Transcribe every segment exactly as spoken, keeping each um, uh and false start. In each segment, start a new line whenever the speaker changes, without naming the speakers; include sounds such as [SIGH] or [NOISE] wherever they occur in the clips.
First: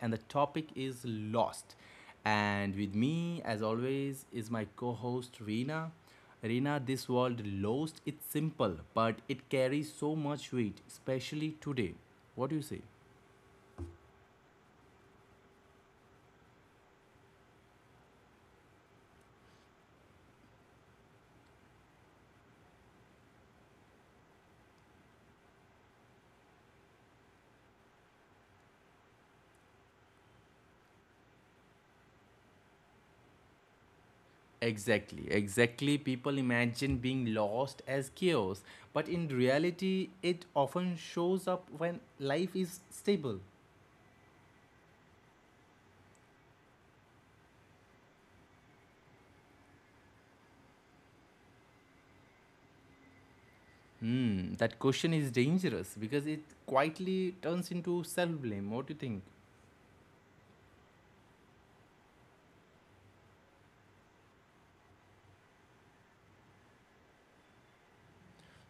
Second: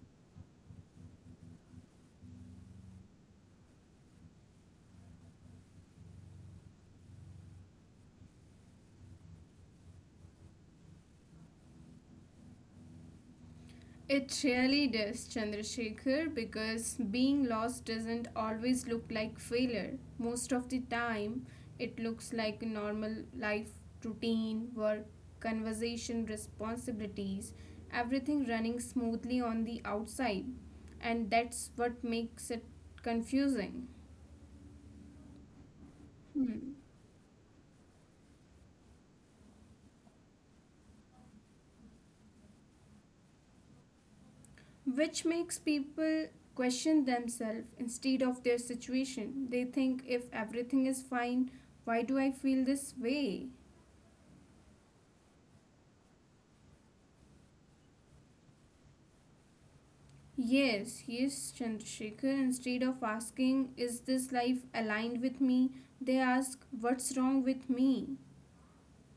and the topic is lost. And with me, as always, is my co host Reena. Reena, this world lost, it's simple, but it carries so much weight, especially today. What do you say?
It really does, Chandrasekhar, because being lost doesn't always look like failure. Most of the time, it looks like a normal life routine, work, conversation, responsibilities, everything running smoothly on the outside. And that's what makes it confusing.
Exactly, exactly. People
Hmm.
imagine being lost as chaos, but in reality, it often shows up when life is stable.
Which makes people question themselves instead of their situation. They think if everything is fine, why do I feel this way?
Hmm, that question is dangerous because it quietly turns into self blame. What do you think?
Yes, yes, Chandrasekhar. Instead of asking, is this life aligned with me? They ask, what's wrong with me?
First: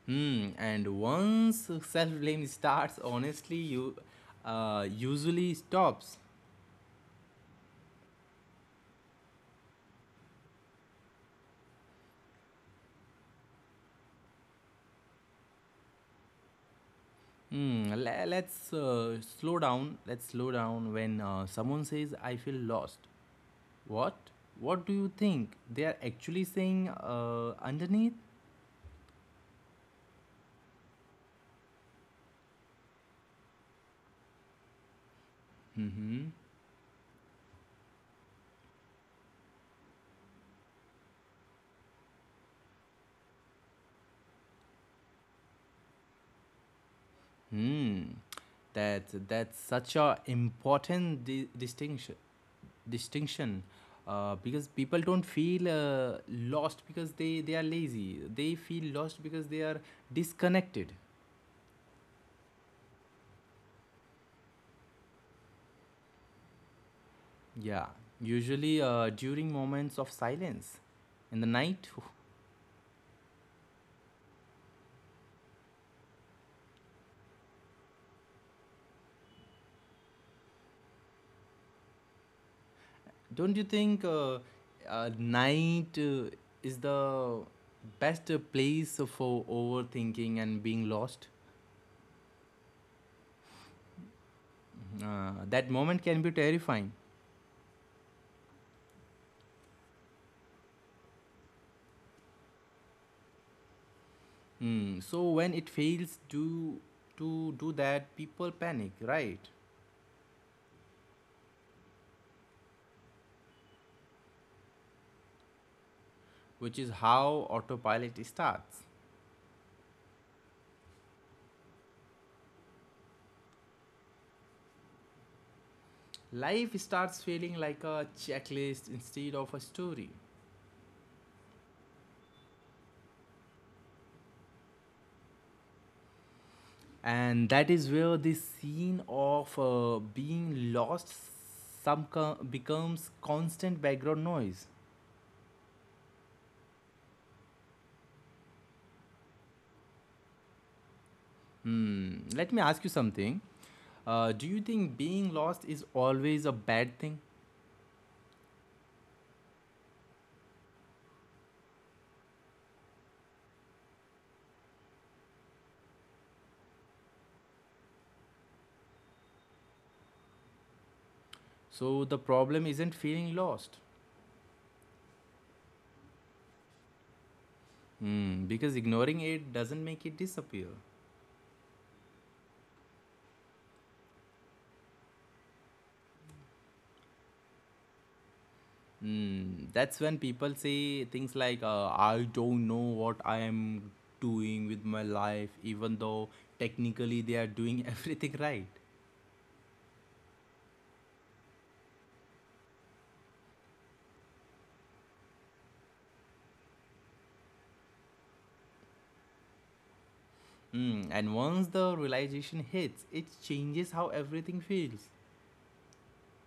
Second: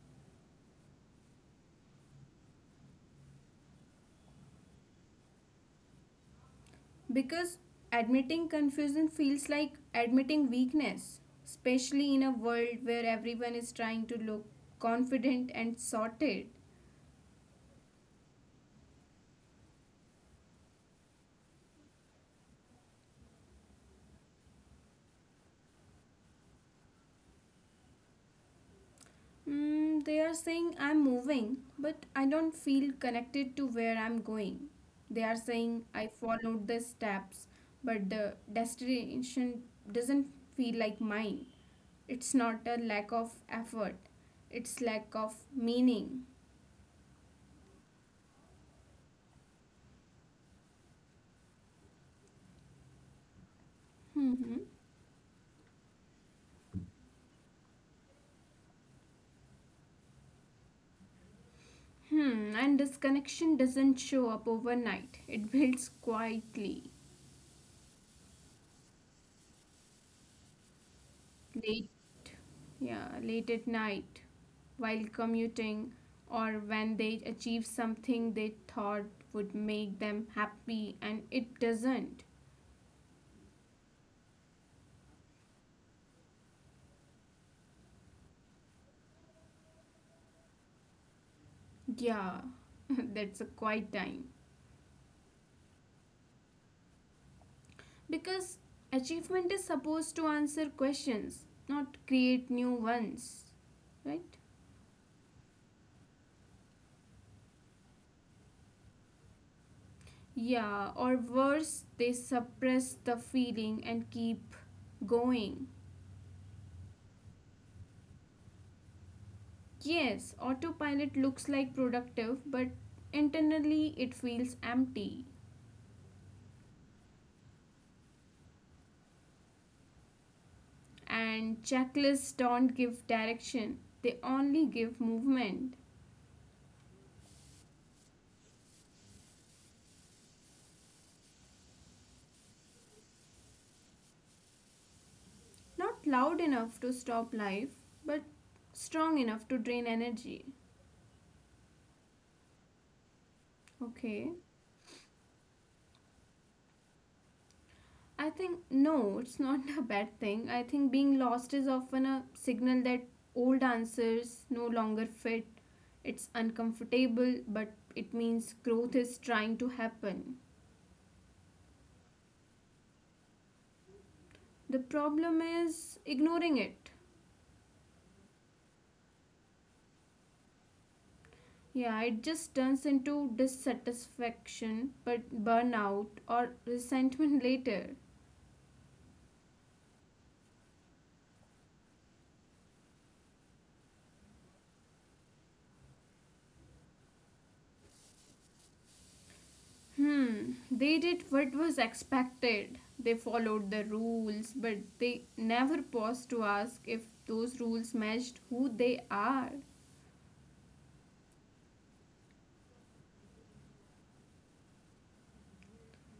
Hmm, and once self blame starts, honestly, you uh, usually stops.
Because admitting confusion feels like admitting weakness, especially in a world where everyone is trying to look confident and sorted.
Hmm, le- let's uh, slow down. Let's slow down when uh, someone says, I feel lost. What? What do you think they are actually saying uh, underneath?
Mm, they are saying I'm moving, but I don't feel connected to where I'm going. They are saying
Mm-hmm.
I followed the steps, but the destination doesn't feel like mine. It's not a lack of effort, it's lack of meaning.
Hmm. That's that's such a important di- distinction. Distinction, uh, because
Hmm.
people don't feel uh, lost because they they are lazy. They feel lost because they are disconnected.
Hmm, and this connection doesn't show up overnight, it builds quietly.
Yeah. Usually uh, during moments of silence, in the night.
late yeah late at night, while commuting, or when they achieve something they thought would make them happy and it doesn't.
Don't you think uh, uh, night uh, is the best uh, place for overthinking and being lost?
Yeah. [LAUGHS] That's a quiet time,
Mhm. Uh, that moment can be terrifying.
because achievement is supposed to answer questions not create new ones, right?
Hmm. So when it fails to to do that, people panic, right?
Yeah, or worse they suppress the feeling and keep going.
Which is how autopilot starts.
Yes, autopilot looks like productive, but internally it feels empty.
Life starts feeling like a checklist instead of a story.
And checklists don't give direction, they only give movement.
And that is where the scene of uh, being lost some co- becomes constant background noise.
Not loud enough to stop life, but strong enough to drain energy.
Hmm. Let me ask you something. Uh, do you
Okay.
think being lost is always a bad thing?
I think no, it's not [LAUGHS] a bad thing. I think being lost is often a signal that old answers no longer fit. It's uncomfortable, but it means growth is trying to happen.
So the problem isn't feeling lost.
The problem is ignoring it.
Hmm, because ignoring it doesn't make it disappear.
Yeah, it just turns into dissatisfaction, but burnout or resentment [LAUGHS] later.
Hmm, that's when people say things like uh, I don't know what I am doing with my life, even though technically they are doing [LAUGHS] everything right.
Hmm, they did what was expected. They followed the rules, but they never paused to ask if those rules matched who they are.
Mm, and once the realization hits, it changes how everything feels.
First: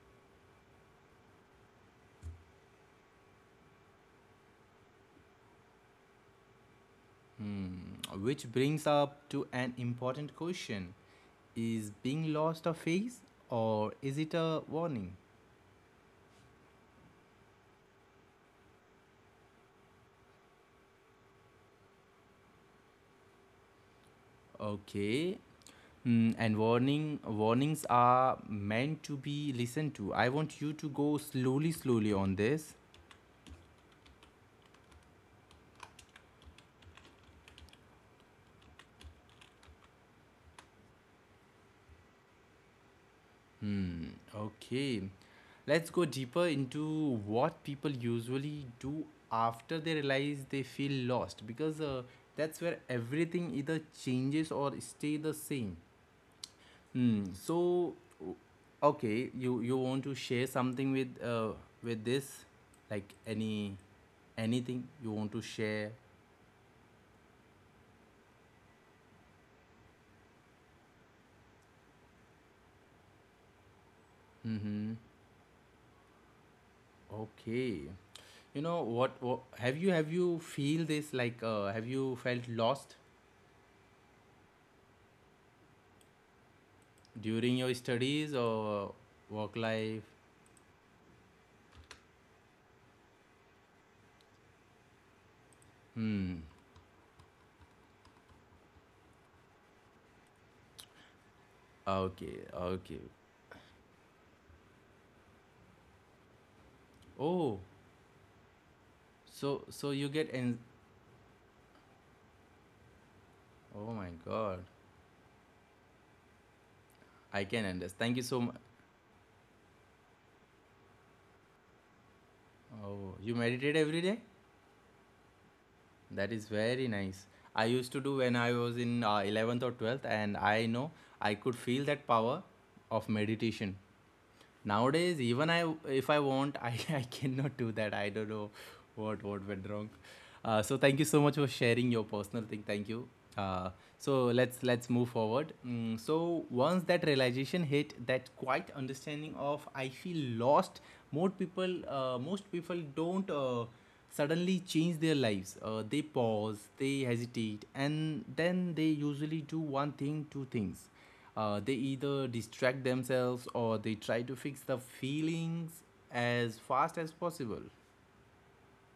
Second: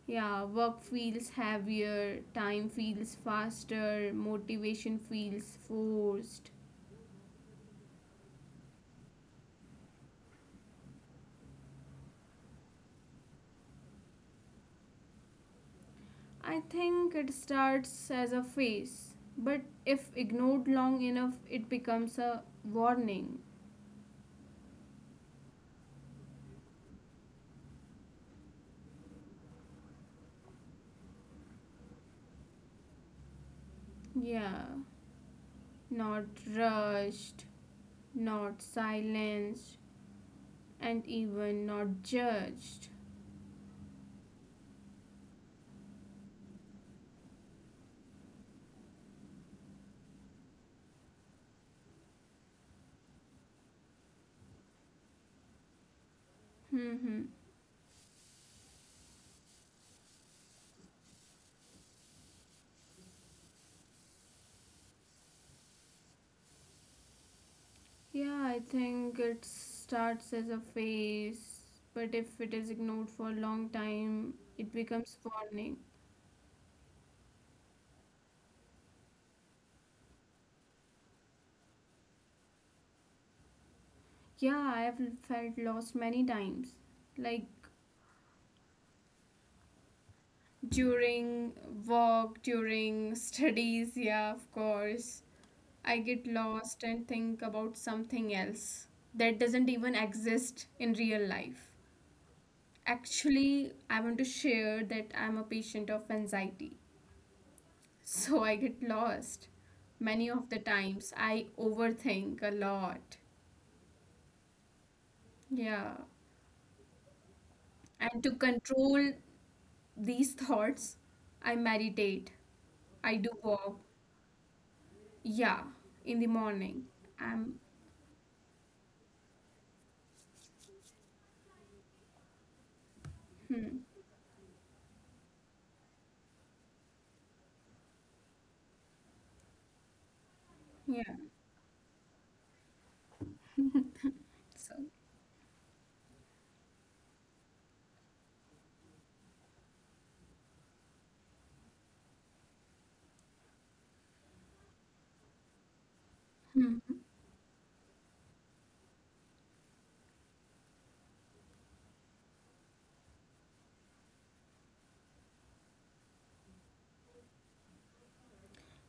Yeah, work feels heavier, time feels faster, motivation feels forced.
Mm, which brings up to an important question. Is being lost a phase, or is it a warning?
I think it starts as a phase, but if ignored long enough, it becomes a warning.
Okay. Mm, and warning warnings are meant to be listened to. I want you to go slowly slowly on this.
Yeah, not rushed, not silenced, and even not judged.
Hmm, okay. Let's go deeper into what people usually do after they realize they feel lost, because uh, that's where everything either changes or stay the same. Hmm.
Hmm.
So, o- okay, you you want to share something with uh with this, like any anything you want to share?
Yeah, I think it starts as a phase, but if it is ignored for a long time, it becomes warning.
Okay. You know what, what have you have you feel this like uh have you felt lost?
Yeah, I have felt lost many times. Like
During your studies or work life?
during work, during studies, yeah, of course. I get
Hmm.
lost and think about something else that doesn't even exist in real life.
Okay. Okay.
Actually, I want to share that I'm a patient of anxiety. [LAUGHS]
Oh,
So I get lost.
so so you
Many
get,
of
and
the times I overthink a lot.
oh my God,
Yeah.
I can understand. Thank you
And to
so much.
control these thoughts, I meditate.
Oh,
I do
you meditate
walk.
every day?
Yeah, in the
That is very
morning.
nice.
I'm
I used to do when I was in uh, eleventh or twelfth, and I know I could feel that power of meditation. Nowadays, even I, if I want, I, [LAUGHS] I cannot do that. I don't know what what went wrong. Uh, so thank you so
yeah.
much for sharing your personal thing. Thank you. Uh, so let's
So
let's move forward. Mm, so once that realization hit, that quite understanding of I feel lost. More people, uh, most people don't uh, suddenly change their lives. Uh, they pause,
hmm.
they hesitate, and then they usually do one thing, two things, uh, they either distract themselves or they try to fix the feelings as fast as possible.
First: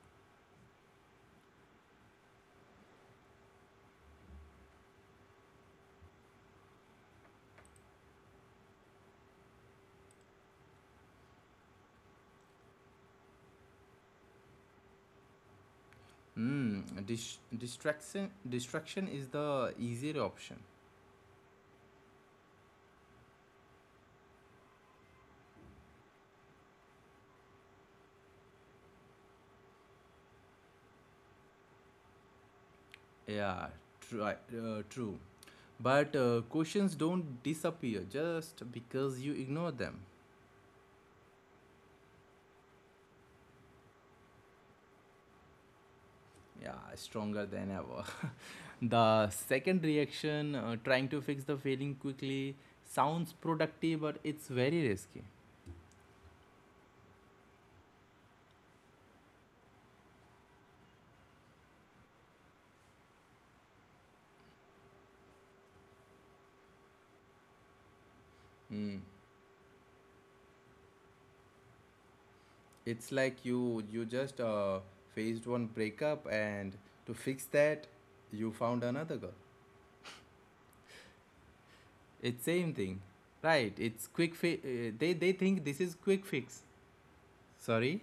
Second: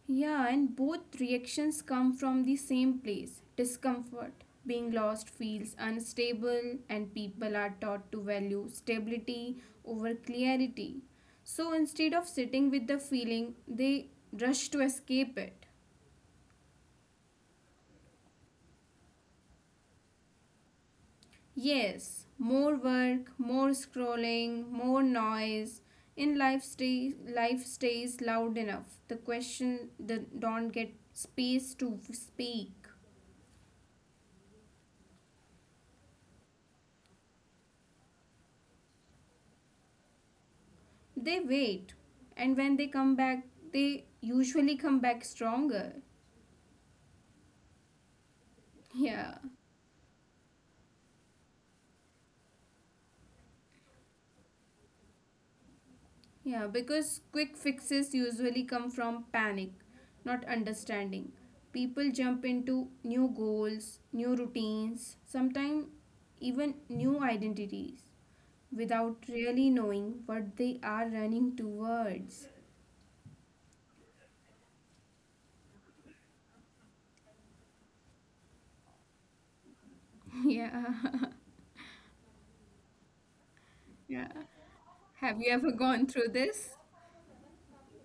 Yeah, and both reactions come from the same place. Discomfort. Being lost feels unstable and people are taught to value stability over clarity. So instead of sitting with the feeling, they rush to escape it.
Hmm. Dis- distraction distraction is the easier option.
Yes, more work, more scrolling, more noise. In life stays life stays loud enough. The question that don't get space to speak.
Yeah, true. Uh, true. But uh, questions don't disappear just because you ignore them.
They wait, and when they come back, they usually come back stronger.
Yeah, stronger than ever. [LAUGHS]
Yeah.
The second reaction, uh, trying to fix the failing quickly, sounds productive, but it's very risky.
Yeah, because quick fixes usually come from panic, not understanding. People jump into new goals, new routines, sometimes even new identities
Mm.
without really knowing what they are running towards.
It's like you you just uh, faced one breakup and to fix that you found another girl.
[LAUGHS] Yeah. [LAUGHS]
It's same thing. Right, it's
Yeah.
quick fi- uh, they they
Have you
think
ever
this is
gone
quick
through
fix.
this?
Sorry?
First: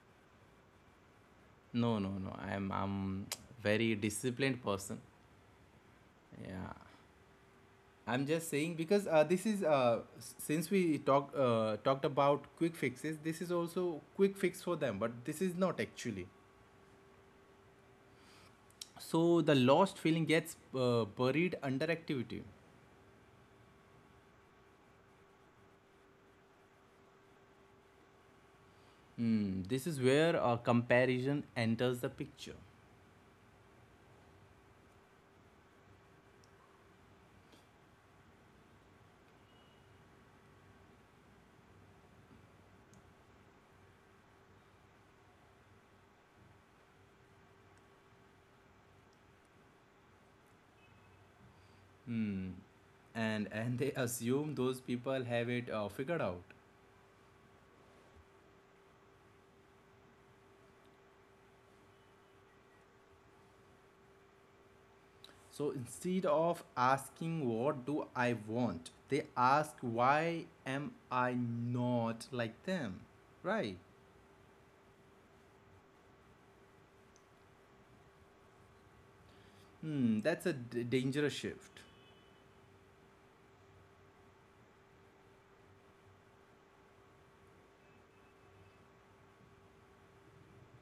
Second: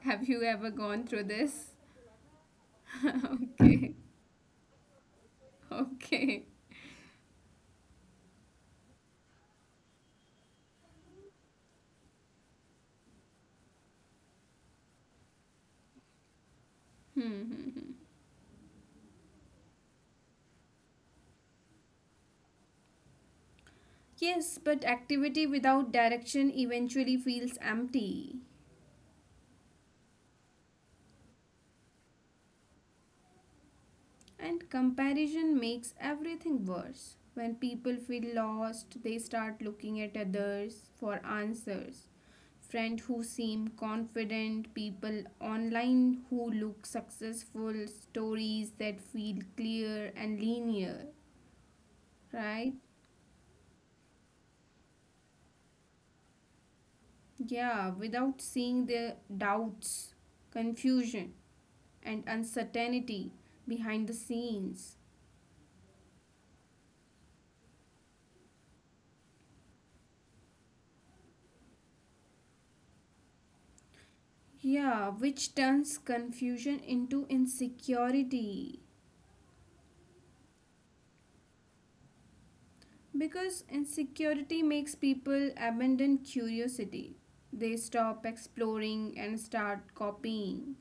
Have you ever gone through this?
No, no, no. I'm
[LAUGHS]
I'm
Okay.
very disciplined person.
Okay.
Yeah. I'm just saying because uh, this is uh, s- since we talk uh, talked about quick fixes, this is also quick fix for them, but this is not actually.
Hmm. Hmm, hmm.
So the lost feeling gets uh, buried under activity.
Yes, but activity without direction eventually feels empty.
Mm, this is where a comparison enters the picture.
And comparison makes everything worse. When people feel lost, they start looking at others for answers. Friends who seem confident, people online who look successful, stories that feel clear and linear,
Mm,
right?
and [LAUGHS] and they assume those people have it uh, figured out.
Yeah, without seeing the doubts, confusion, and uncertainty behind the scenes.
So instead of asking what do I want, they ask why am I not like them, right?
Yeah, which turns confusion into insecurity.
Mm, that's a d- dangerous shift.
Because insecurity makes people abandon curiosity. They stop exploring and start copying.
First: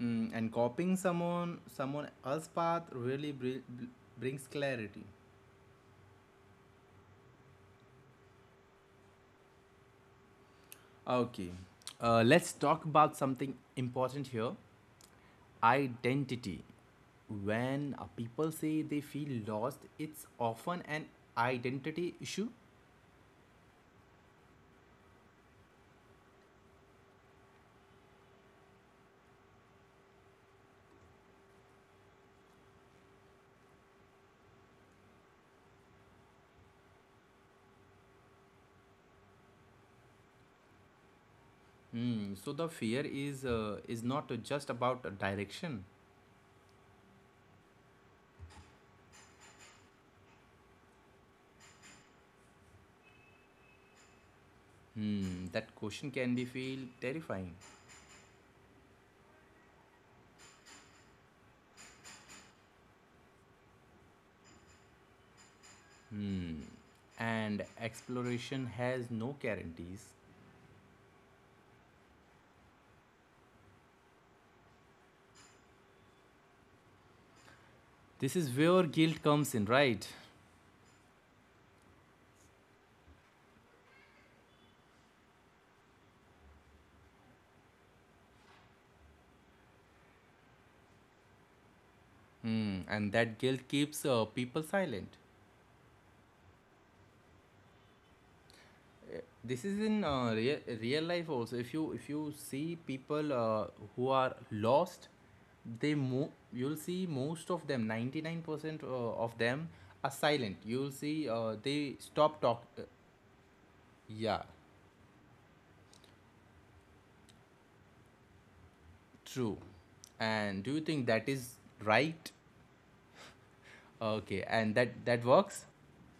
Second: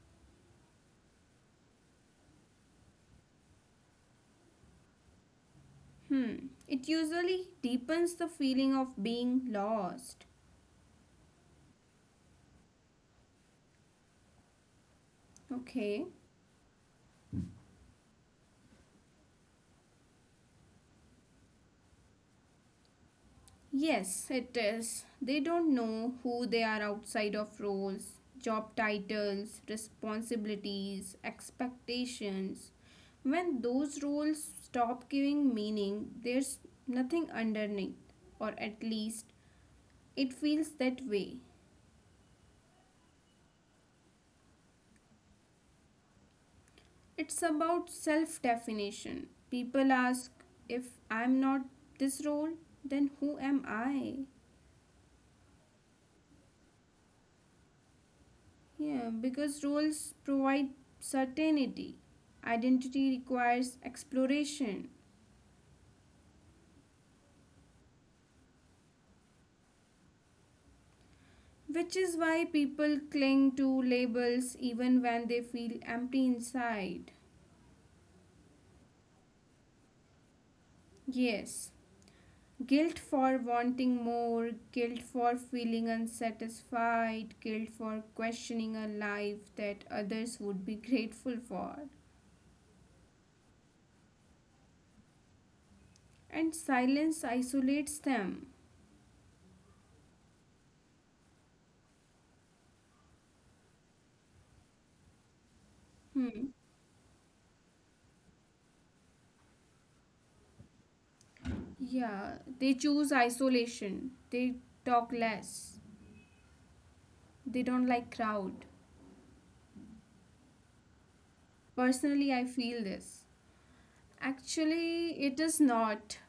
Mm, and copying someone someone else's path really br- br- brings clarity.
Hmm, it usually deepens the feeling of being lost.
Okay, uh, let's talk about something important here.
Okay.
Identity. When uh, people say they feel lost, it's often an identity issue.
Yes, it is. They don't know who they are outside of roles, job titles, responsibilities, expectations. When those roles stop giving meaning, there's nothing underneath, or at least it feels that way.
Hmm, so the fear is uh, is not just about direction.
It's about self definition. People ask if I'm not this role, then who am I?
Hmm, that question can be feel terrifying.
Yeah, because roles provide certainty. Identity requires exploration,
Hmm, and exploration has no guarantees.
which is why people cling to labels even when they feel empty inside.
This is where guilt comes in, right?
Yes, guilt for wanting more, guilt for feeling unsatisfied, guilt for questioning a life that others would be grateful for.
Hmm, and that guilt keeps uh, people silent.
And silence isolates them.
This is in uh, real, real life also. If you if you see people uh, who are lost, they mo-
Hmm.
you'll see most of them, ninety-nine percent uh, of them, are silent. You'll see uh, they
Yeah,
stop
they
talk uh,
choose isolation.
yeah,
They talk less. They don't like crowd.
true. And do you think that is
Personally,
right?
I feel this.
Okay, and that
Actually,
that
it is
works.
not.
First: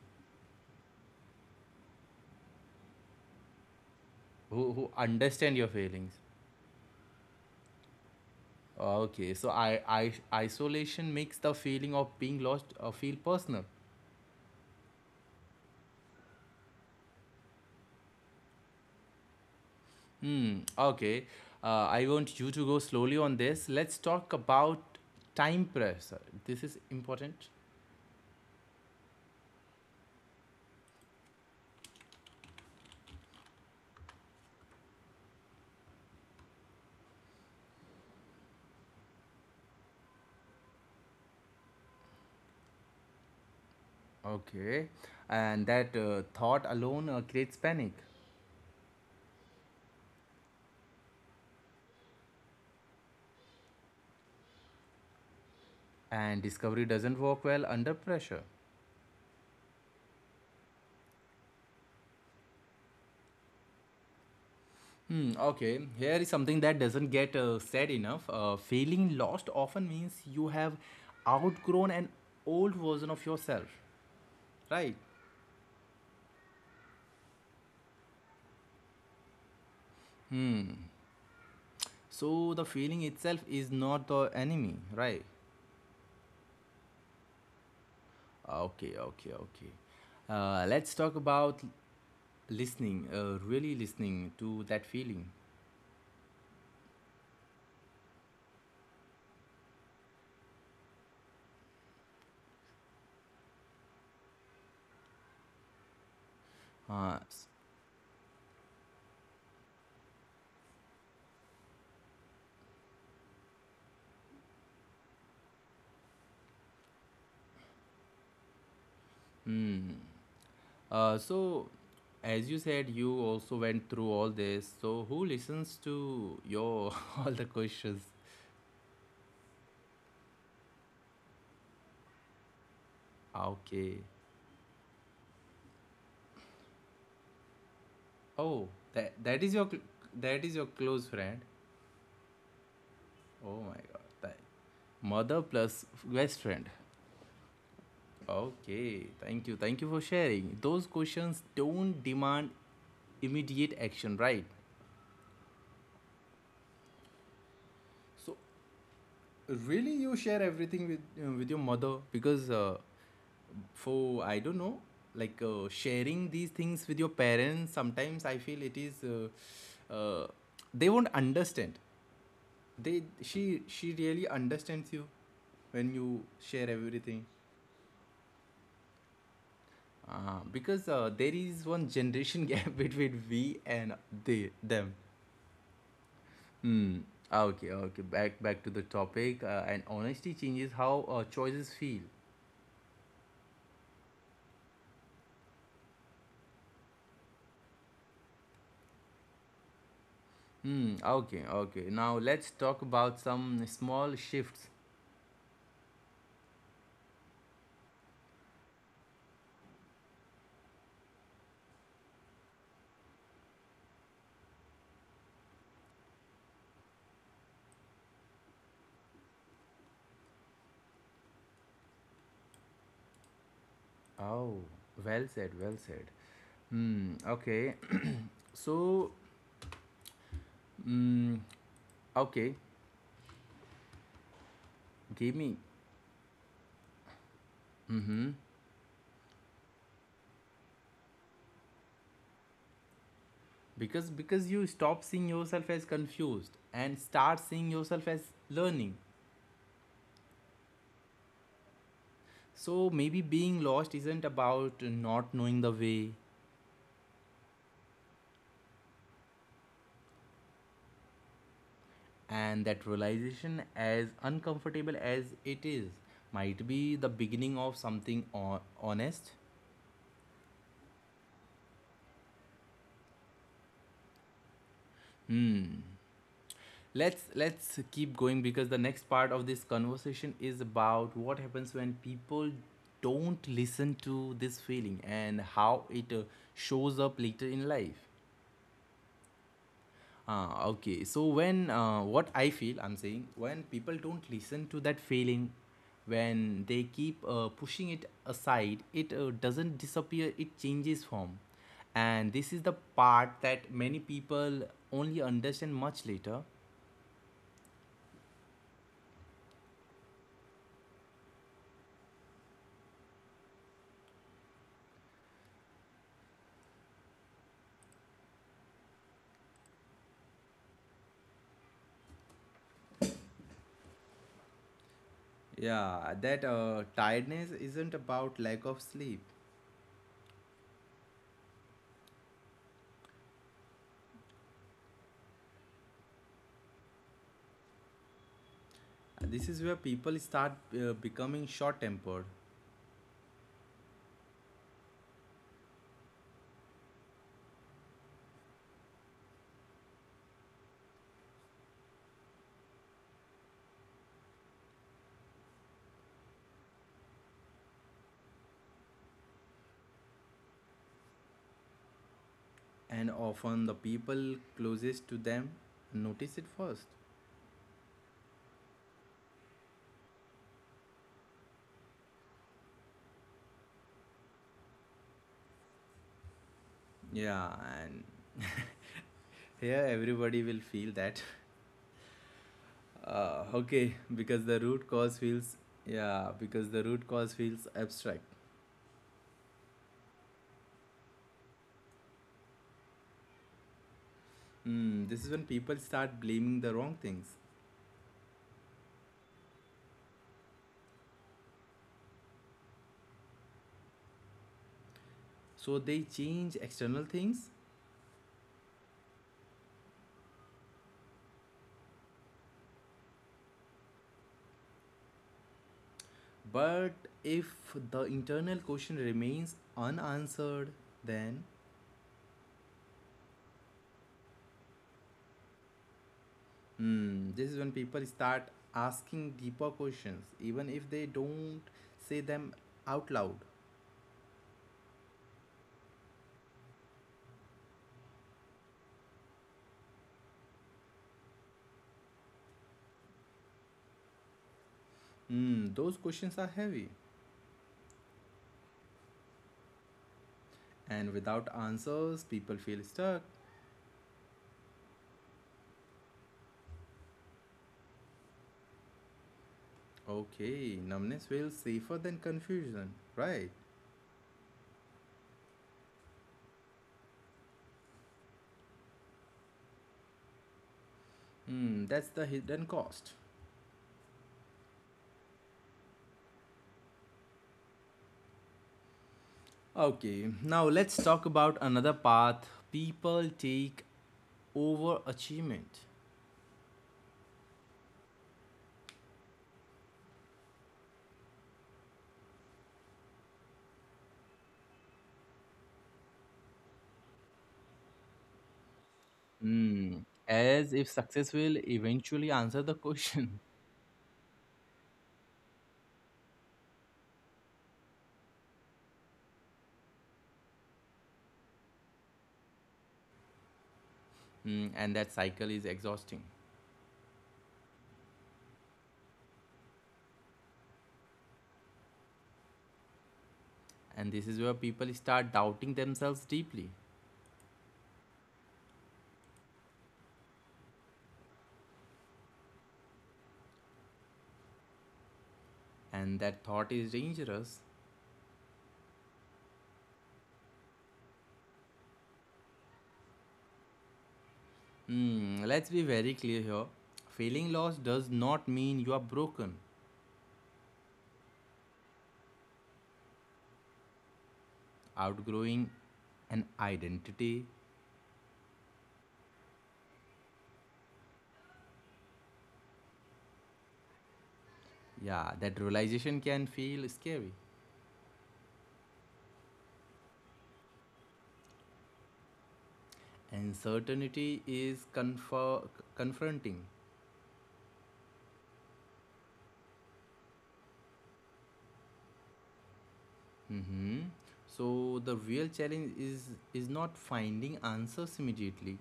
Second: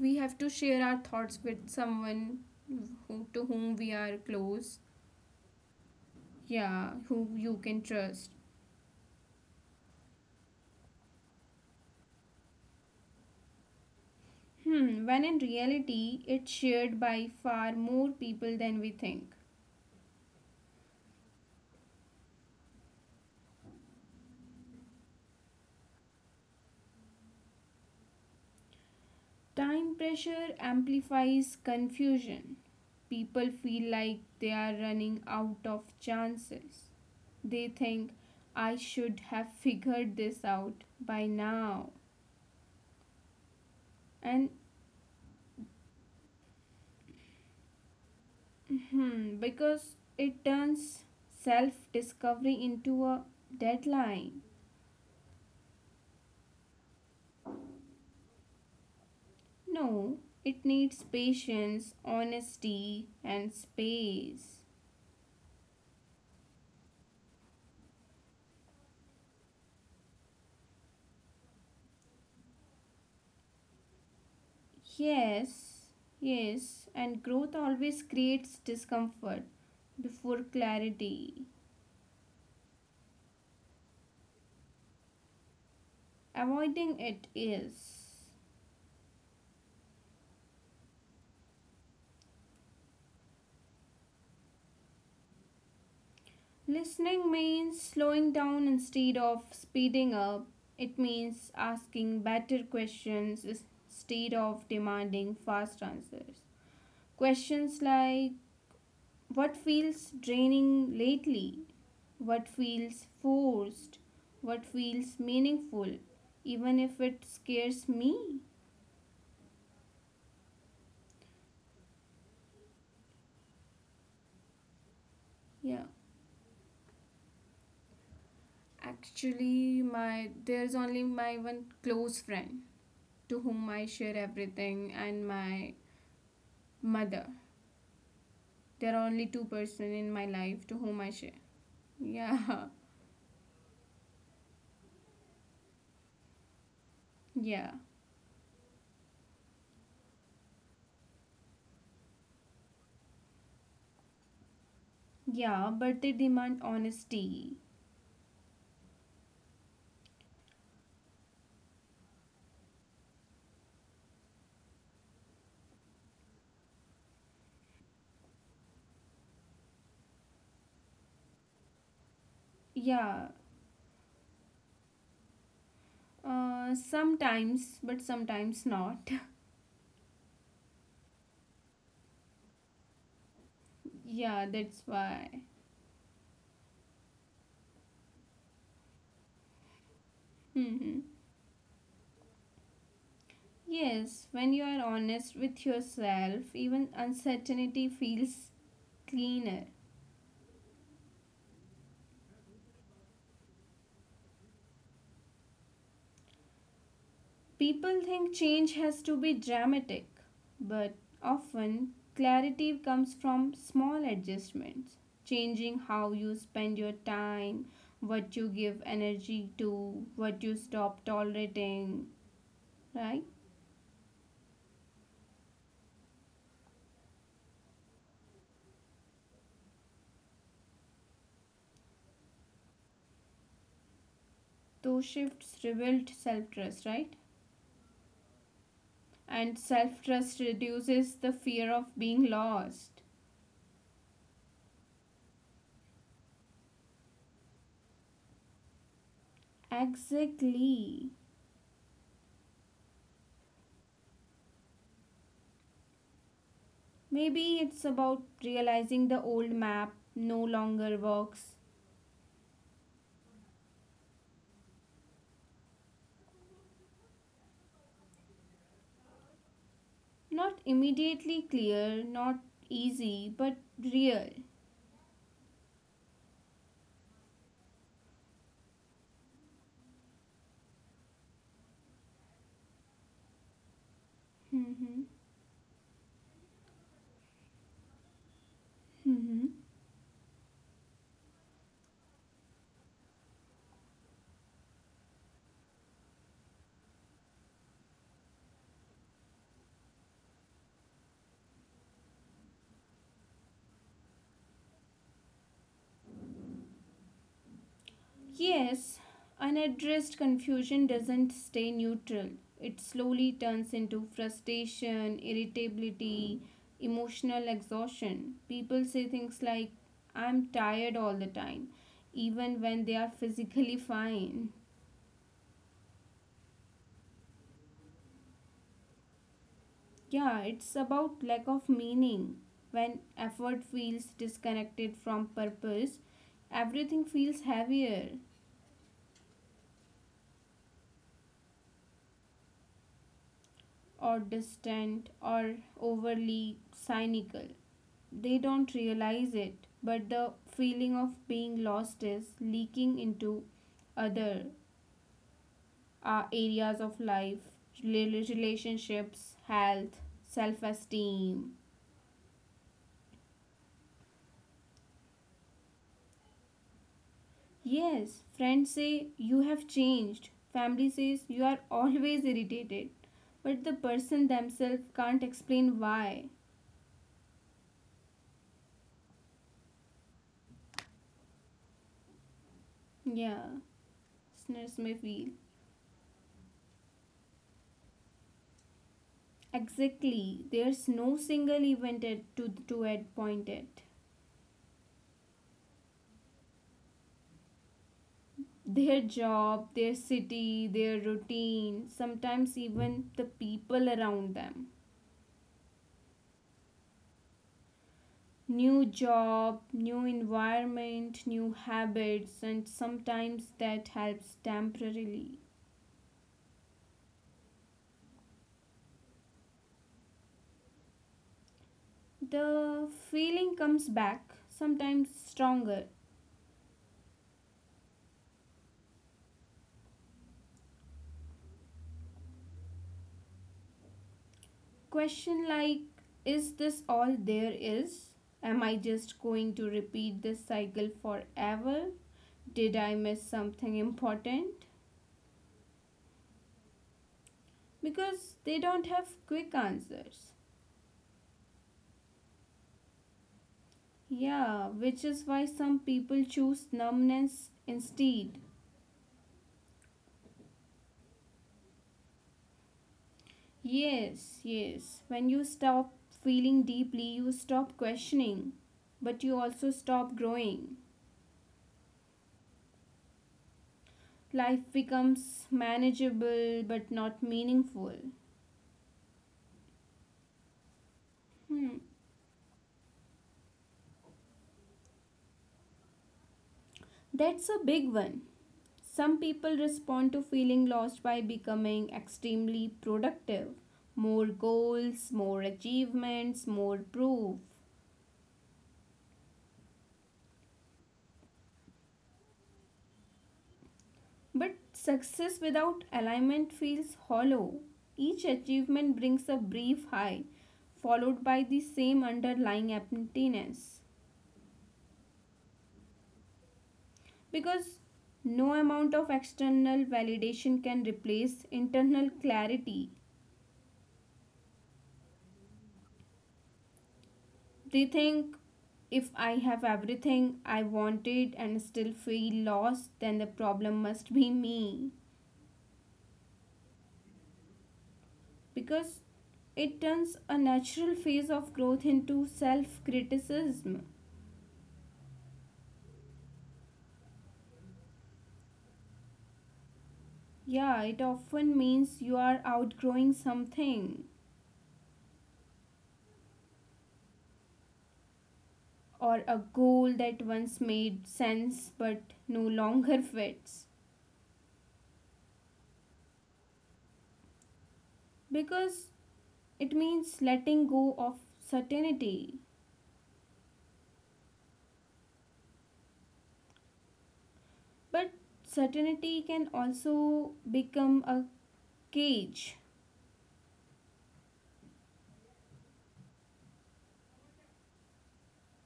We have to share our thoughts with someone who, to whom we are
who,
close.
who understand your feelings?
Yeah, who you can trust.
Okay, so I, I isolation makes the feeling of being lost uh, feel personal.
Hmm, when in reality, it's shared by far more people than we think.
Hmm. Okay. Uh, I want you to go slowly on this. Let's talk about time pressure. This is important.
Time pressure amplifies confusion. People feel like they are running out of chances. They think, I should have figured this out by now. And
Okay. And that uh, thought alone uh, creates panic.
hmm, because it turns self discovery into a deadline.
And discovery doesn't work well under pressure.
No, it needs patience, honesty, and space.
Hmm. Okay. Here is something that doesn't get uh, said enough. Uh, feeling lost often means you have outgrown an old version of yourself. Right.
Yes, yes, and growth always creates discomfort before
Hmm.
clarity.
So the feeling itself is not the enemy, right?
Avoiding it is.
Okay, okay, okay. Uh, let's talk about listening, uh, really listening to that feeling.
Listening means slowing down instead of speeding up. It means asking better questions instead of demanding fast answers.
Uh, s-
Questions like what feels draining lately? What feels forced? What feels meaningful? Even if it scares me?
mm. uh, so, as you said, you also went through all this. So, who listens
Yeah.
to your [LAUGHS] all the questions?
Actually, my there's only my one close friend to whom I
Okay.
share everything and my mother.
Oh,
There are
that
only two
that is your cl-
person in my
that is
life
your
to whom
close
I share.
friend.
Yeah. [LAUGHS]
Oh my God, that mother plus best friend.
Yeah.
Okay, thank you. Thank you for sharing. Those questions don't demand immediate action, right?
Yeah, but they demand honesty.
So, really, you share everything with uh, with your mother? Because uh, for I don't know, like uh, sharing these things with your parents, sometimes I feel it is uh, uh, they won't understand. They
Yeah.
she she really understands you when you share
Uh,
everything.
sometimes, but sometimes not. [LAUGHS]
Uh, because uh, there is one generation [LAUGHS] gap between we and they
Yeah, that's
them.
why.
Mm. Okay, okay. Back back to the topic. Uh, and honesty changes how
Hmm.
uh, choices feel.
Yes, when you are honest with yourself, even uncertainty feels cleaner.
Hmm. Okay, okay. Now let's talk about some small shifts.
People think change has to be dramatic, but often clarity comes from small adjustments. Changing how you spend your time, what you give energy to, what you stop tolerating, right?
Oh, well said, well said. Hmm. Okay. So, mm, okay.
Those
Give me.
shifts rebuild self trust, right?
Mm-hmm.
And self trust reduces the fear of being lost.
Because because you stop seeing yourself as confused and start seeing yourself as learning.
Exactly.
So maybe being lost isn't about not knowing the way.
Maybe it's about realizing the old map no longer works.
And that realization, as uncomfortable as it is, might be the beginning of something ho- honest.
Not immediately clear, not easy, but real.
Hmm. let's let's keep going, because the next part of this conversation is about what happens when people don't listen to this feeling
Mhm.
and how it uh, shows up later in life.
Mhm.
Ah, okay. So when uh, what I feel, I'm saying when people don't listen to that feeling, when they keep uh, pushing it aside, it uh, doesn't disappear. It changes form, and this is the part that many people only understand much later.
Yes, unaddressed confusion doesn't stay neutral. It slowly turns into frustration, irritability, emotional exhaustion. People say things like, I'm tired all the time, even when they are physically fine.
Yeah, that uh, tiredness isn't about lack of sleep.
Yeah, it's about lack of meaning. When effort feels disconnected from purpose, everything feels heavier,
This is where people start uh, becoming short tempered,
or distant, or overly cynical. They don't realize it, but the feeling of being lost is leaking into other uh, areas of life, relationships, health, self esteem.
and often the people closest to them notice it first.
Yes, friends say you have changed, family says you are [LAUGHS] always irritated, but the person themselves can't explain why.
Yeah, and Yeah, everybody will feel that. Uh,
Yeah,
okay, because the root
listeners may
cause
feel.
feels yeah, because the root cause feels abstract.
Exactly, there's no single event at- to, to add point at.
Mm, this is when people start blaming the wrong things.
Their job, their city, their routine, sometimes even the people around them.
So they change external things,
New job, new environment, new habits, and sometimes that helps temporarily.
but if the internal question remains unanswered, then
The feeling comes back, sometimes stronger.
mm, this is when people start asking deeper questions, even if they don't say them out loud.
Question like, is this all there is? Am I just going to repeat this cycle forever? Did I miss something important?
Mm, those questions are heavy,
Because they don't have quick answers.
and without answers, people feel stuck.
Yeah, which is why some people choose numbness instead.
Okay, numbness feels safer than confusion, right?
Yes, yes. When you stop feeling deeply, you stop questioning, but you also stop growing.
Hmm, that's the hidden cost.
Life becomes manageable but not meaningful.
Okay, now let's talk about another
Hmm.
path people take: over achievement.
That's a big one. Some people respond to feeling lost by becoming extremely productive. More goals, more achievements, more proof.
As if success will eventually answer the question. [LAUGHS]
But success without alignment feels hollow. Each achievement brings a brief high, followed by the same underlying emptiness.
Hmm, and that cycle is exhausting.
Because no amount of external validation can replace internal clarity.
And this is where people start doubting themselves deeply,
They think if I have everything I wanted and still feel lost, then the problem must be me.
and that thought is dangerous.
Because it turns a natural phase of growth into self criticism.
Hmm, let's be very clear here. Feeling lost does not mean you are broken.
Yeah, it often means you are outgrowing something
Outgrowing an identity,
or a goal that once made sense but no longer fits.
yeah, that realization can feel scary.
Because it means letting go of certainty.
Uncertainty is confer- confronting.
But certainty can also become a cage.
Hmm. So the real challenge is is not finding answers immediately.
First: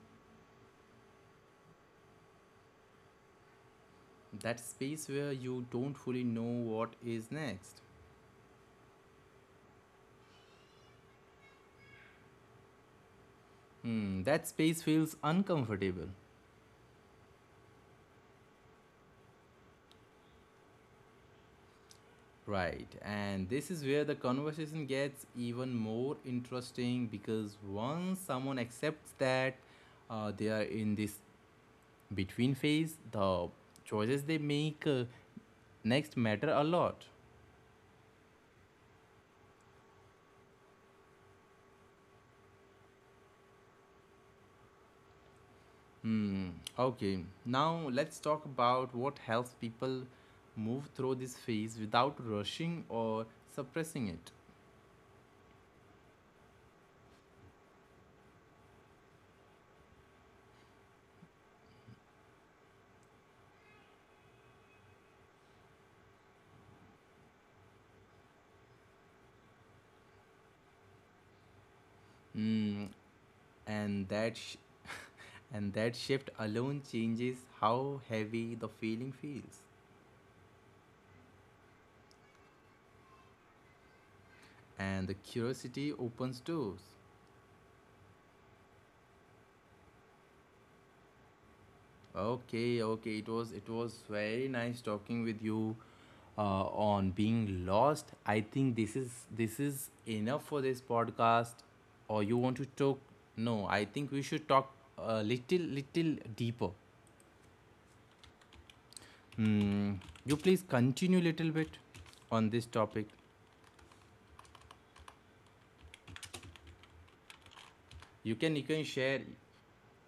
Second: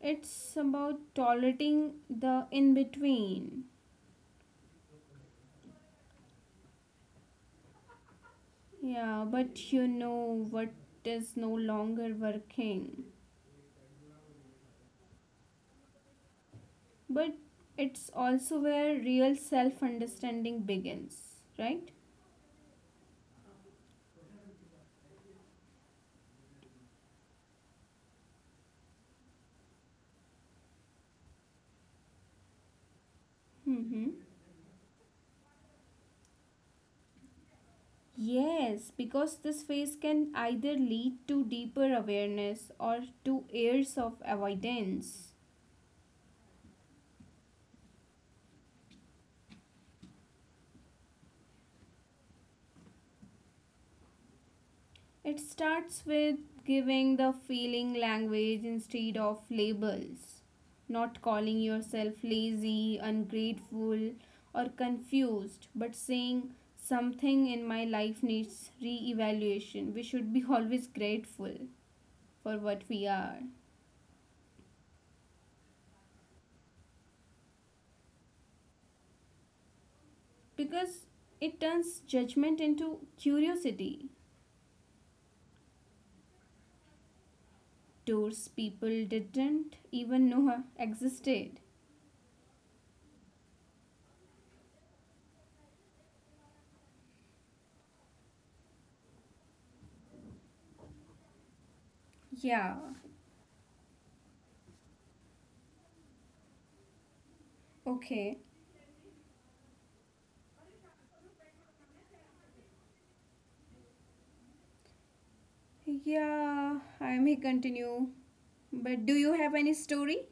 It's about tolerating the in between.
That space where you don't fully know what is next.
Yeah, but you know what is no longer working.
Hmm, that space feels uncomfortable.
But it's also where real self understanding begins, right?
Right, and this is where the conversation gets even more interesting, because once someone accepts that uh, they are in this between phase, the
Mm-hmm.
choices they make uh, next matter a lot.
Yes, because this phase can either lead to deeper awareness or to years of avoidance.
Hmm, okay, now let's talk about what helps people move through this phase without rushing or suppressing it.
It starts with giving the feeling language instead of labels, not calling yourself lazy, ungrateful, or confused, but saying something in my life needs re evaluation. We should be always grateful for what
Hmm.
we are
and that sh- and that shift alone changes how heavy the feeling feels.
because it turns judgment into curiosity
And the curiosity opens doors.
towards people didn't even know existed.
Okay, okay, it was it was very nice talking with you uh, on being lost. I think this is this is enough for this podcast, or you want to
Yeah,
talk? No, I think we should talk a little little deeper.
okay.
Hmm. You please continue little bit on this topic.
Yeah, I may continue.
You can you
But
can
do you
share.
have any story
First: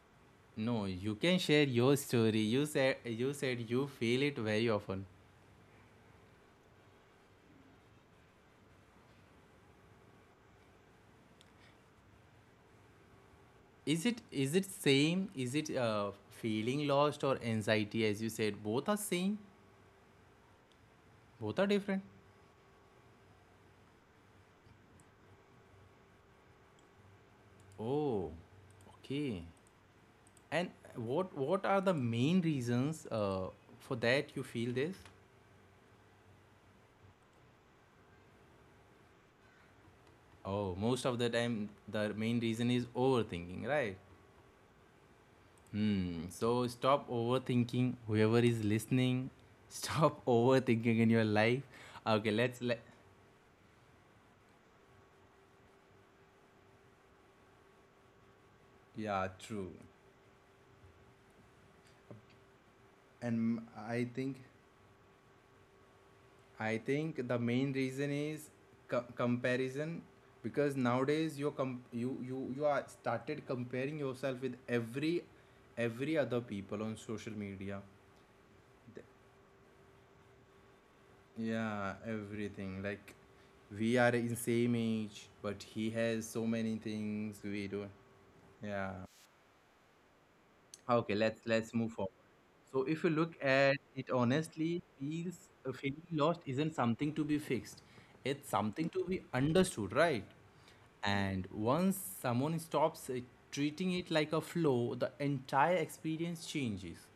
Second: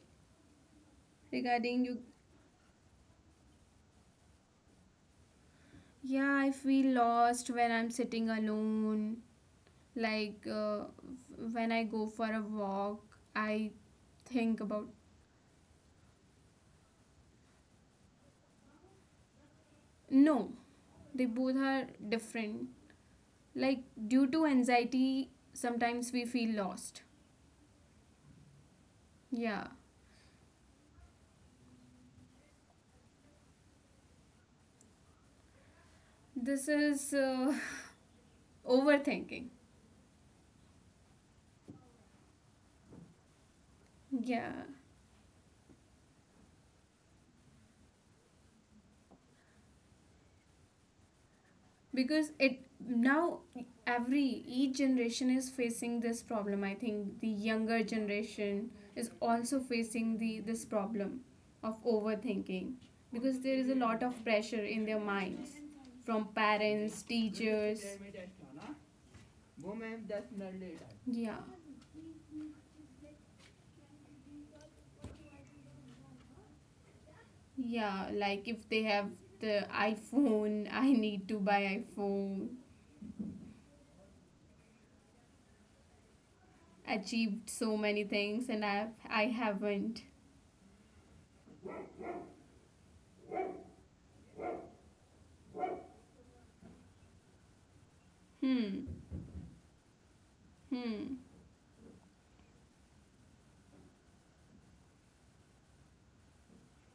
No, you can share
regarding
your
you?
story. you said you said you feel it very often.
Yeah, I feel lost when I'm sitting alone. Like uh, when I go for a walk, I
Is it is it
think about.
same? Is it uh, feeling lost or anxiety? As you said, both are same.
No, they
Both are
both
different.
are different. Like due to anxiety, sometimes we feel lost.
Oh, okay.
Yeah,
And what what are the main reasons uh, for that you feel this?
this is uh, [LAUGHS] overthinking.
Oh, most of the time the main reason is overthinking, right?
Yeah,
Hmm. So stop overthinking. Whoever is listening, stop [LAUGHS] overthinking in your life. Okay,
because
let's let.
it now every each generation is facing this problem. I think the younger generation
Yeah,
is
true.
also facing the this problem of overthinking, because
And
there is a
I
lot
think
of pressure in their minds from
I
parents,
think the main
teachers.
reason is co- comparison, because nowadays you
Yeah.
com- you you you are started comparing yourself with every every other people on social media.
Yeah, like if they have the iPhone, I need to
Yeah,
buy iPhone.
everything like we are in same age, but he has so many things we
Achieved
do.
so many things and
Yeah.
i i haven't.
Okay, let's let's move forward. So if you look at it honestly, feels uh, feeling lost isn't something to be fixed. It's something to
Hmm.
be understood, right?
Hmm.
And once someone stops uh, treating it like a flow, the entire experience changes.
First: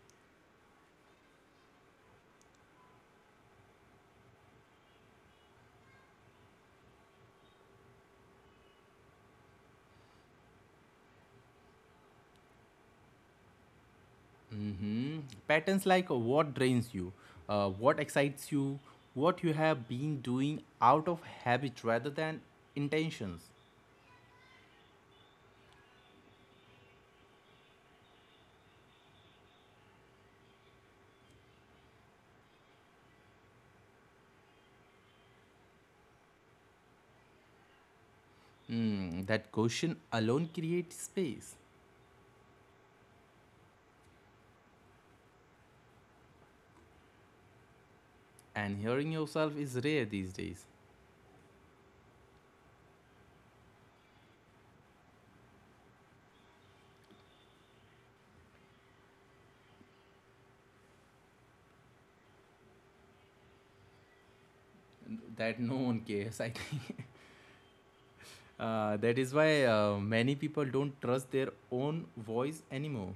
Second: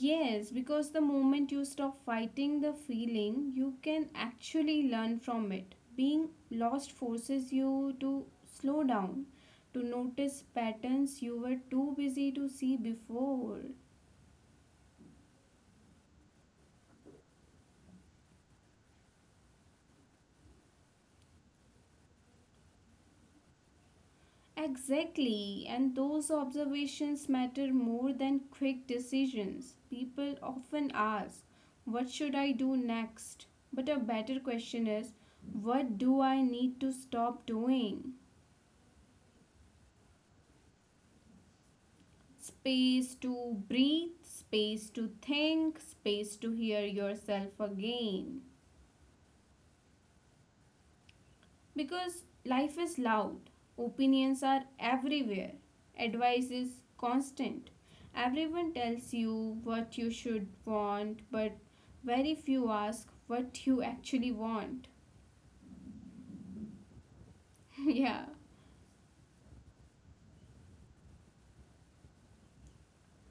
Yes, because the moment you stop fighting the feeling, you can actually learn from it. Being lost forces you to slow down, to notice patterns you were too busy to see before.
Patterns like uh, what drains you, uh, what excites you, what you have been doing out of habit rather than intentions.
Exactly, and those observations matter more than quick decisions. People often ask, what should I do next? But a better question is, what do I need to stop doing?
Hmm, that question alone creates space.
Space to breathe, space to think, space to hear yourself again.
And hearing yourself is rare these days.
Because life is loud, opinions are everywhere, advice is constant. Everyone tells you what you should want, but very few ask what you actually want.
That no one cares I think.
[LAUGHS] Yeah.
[LAUGHS] Uh, that is why uh, many people don't trust their own voice anymore.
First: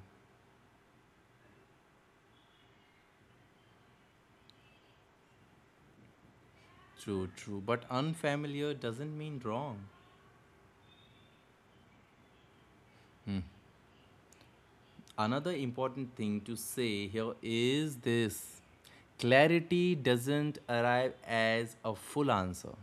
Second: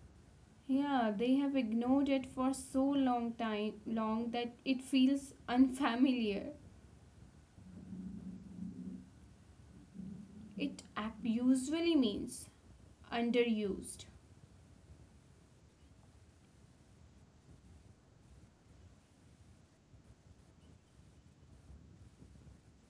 Yeah, they have ignored it for so long time long that it feels unfamiliar.
True, true, but unfamiliar doesn't mean wrong.
It ap- usually means underused.
Another important thing to say here is this: clarity doesn't arrive as a full answer.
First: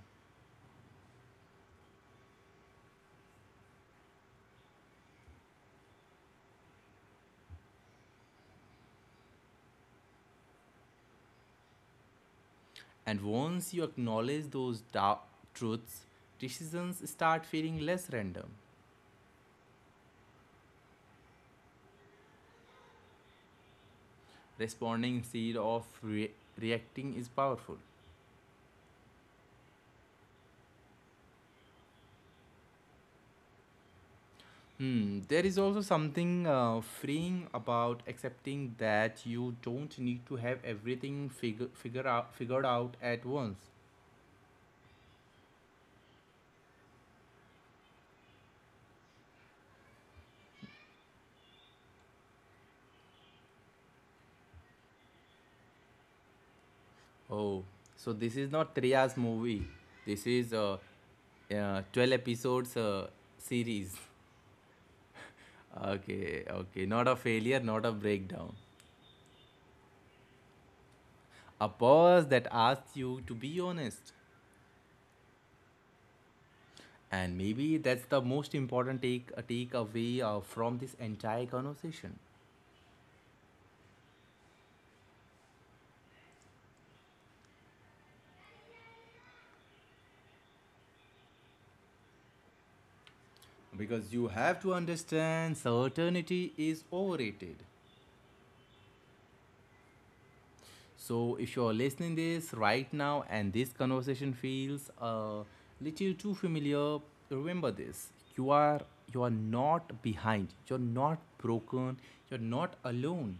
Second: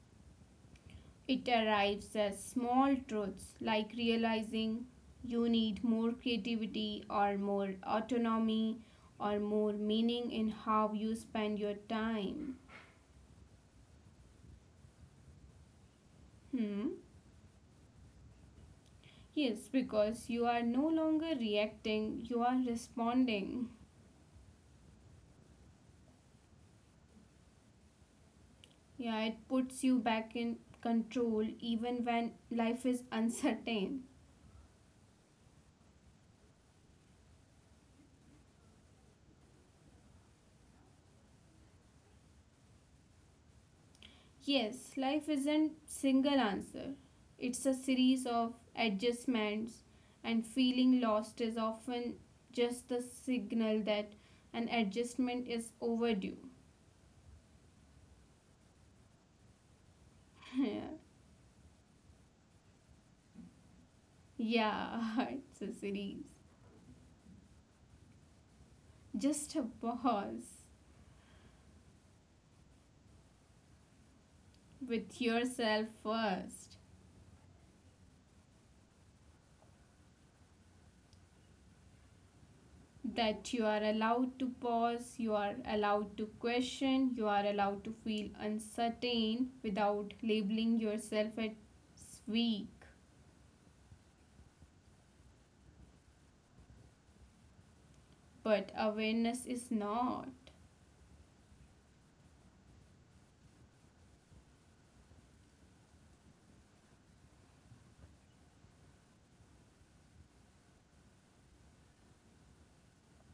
It arrives as small truths like realizing you need more creativity or more autonomy or more meaning in how you spend your time.
And once you acknowledge those dark truths,
Hmm?
decisions start feeling less random.
Yes, because you are no longer reacting, you are responding.
Responding instead of re- reacting is powerful.
Yeah, it puts you back in control even when life is [LAUGHS] uncertain.
Hmm, there is also something uh, freeing about accepting that you don't need to have everything figure, figure out, figured out at once.
Yes, life isn't single answer. It's a series of adjustments and feeling lost is often just the signal that an adjustment is overdue.
Oh, so this is not Tria's movie. This is a
[LAUGHS]
uh, uh, twelve episodes uh, series.
Yeah, [LAUGHS] it's a series.
Okay, okay. Not a failure, not a breakdown.
Just a pause
A pause that asks you to be honest.
with yourself first.
And maybe that's the most important take uh, takeaway uh, from this entire conversation.
That you are allowed to pause, you are allowed to question, you are allowed to feel uncertain without labeling yourself as weak,
Because you have to understand certainty is overrated.
but awareness is not.
So if you're listening this right now and this conversation feels a little too familiar, remember this. You are you are not behind. You're not broken. You're not alone.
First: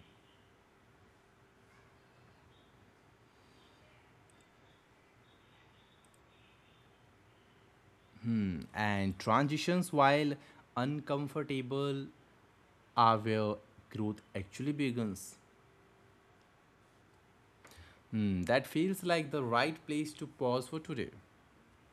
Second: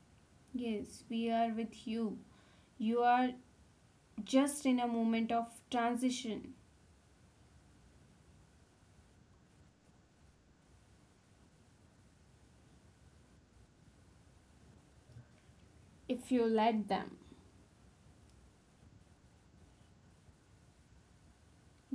Yes, we are with you. You are just in a moment of transition
Hmm. And transitions, while uncomfortable, are where growth actually begins.
if you let them.
Hmm, that feels like the right place to pause for today.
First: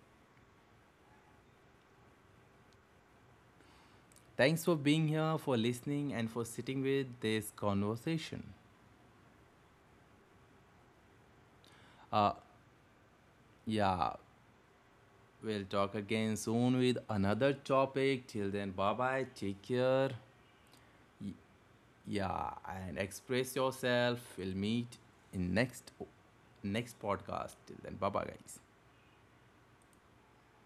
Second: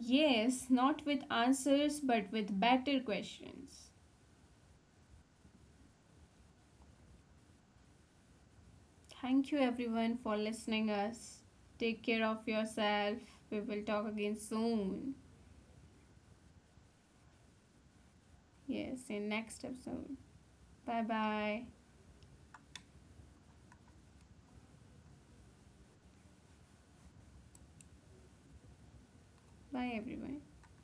Yes, not with answers but with better questions.
Thanks for being here, for listening, and for sitting with this conversation.
Thank you everyone for listening us. Take care
Uh,
of yourself. We will talk
yeah,
again soon.
we'll talk again soon with another topic. Till then, bye
Yes,
bye,
in
take
next
care.
episode. Bye
Y-
bye.
yeah, and express yourself. We'll meet in next next podcast. Till then, bye bye, guys.
Bye everyone.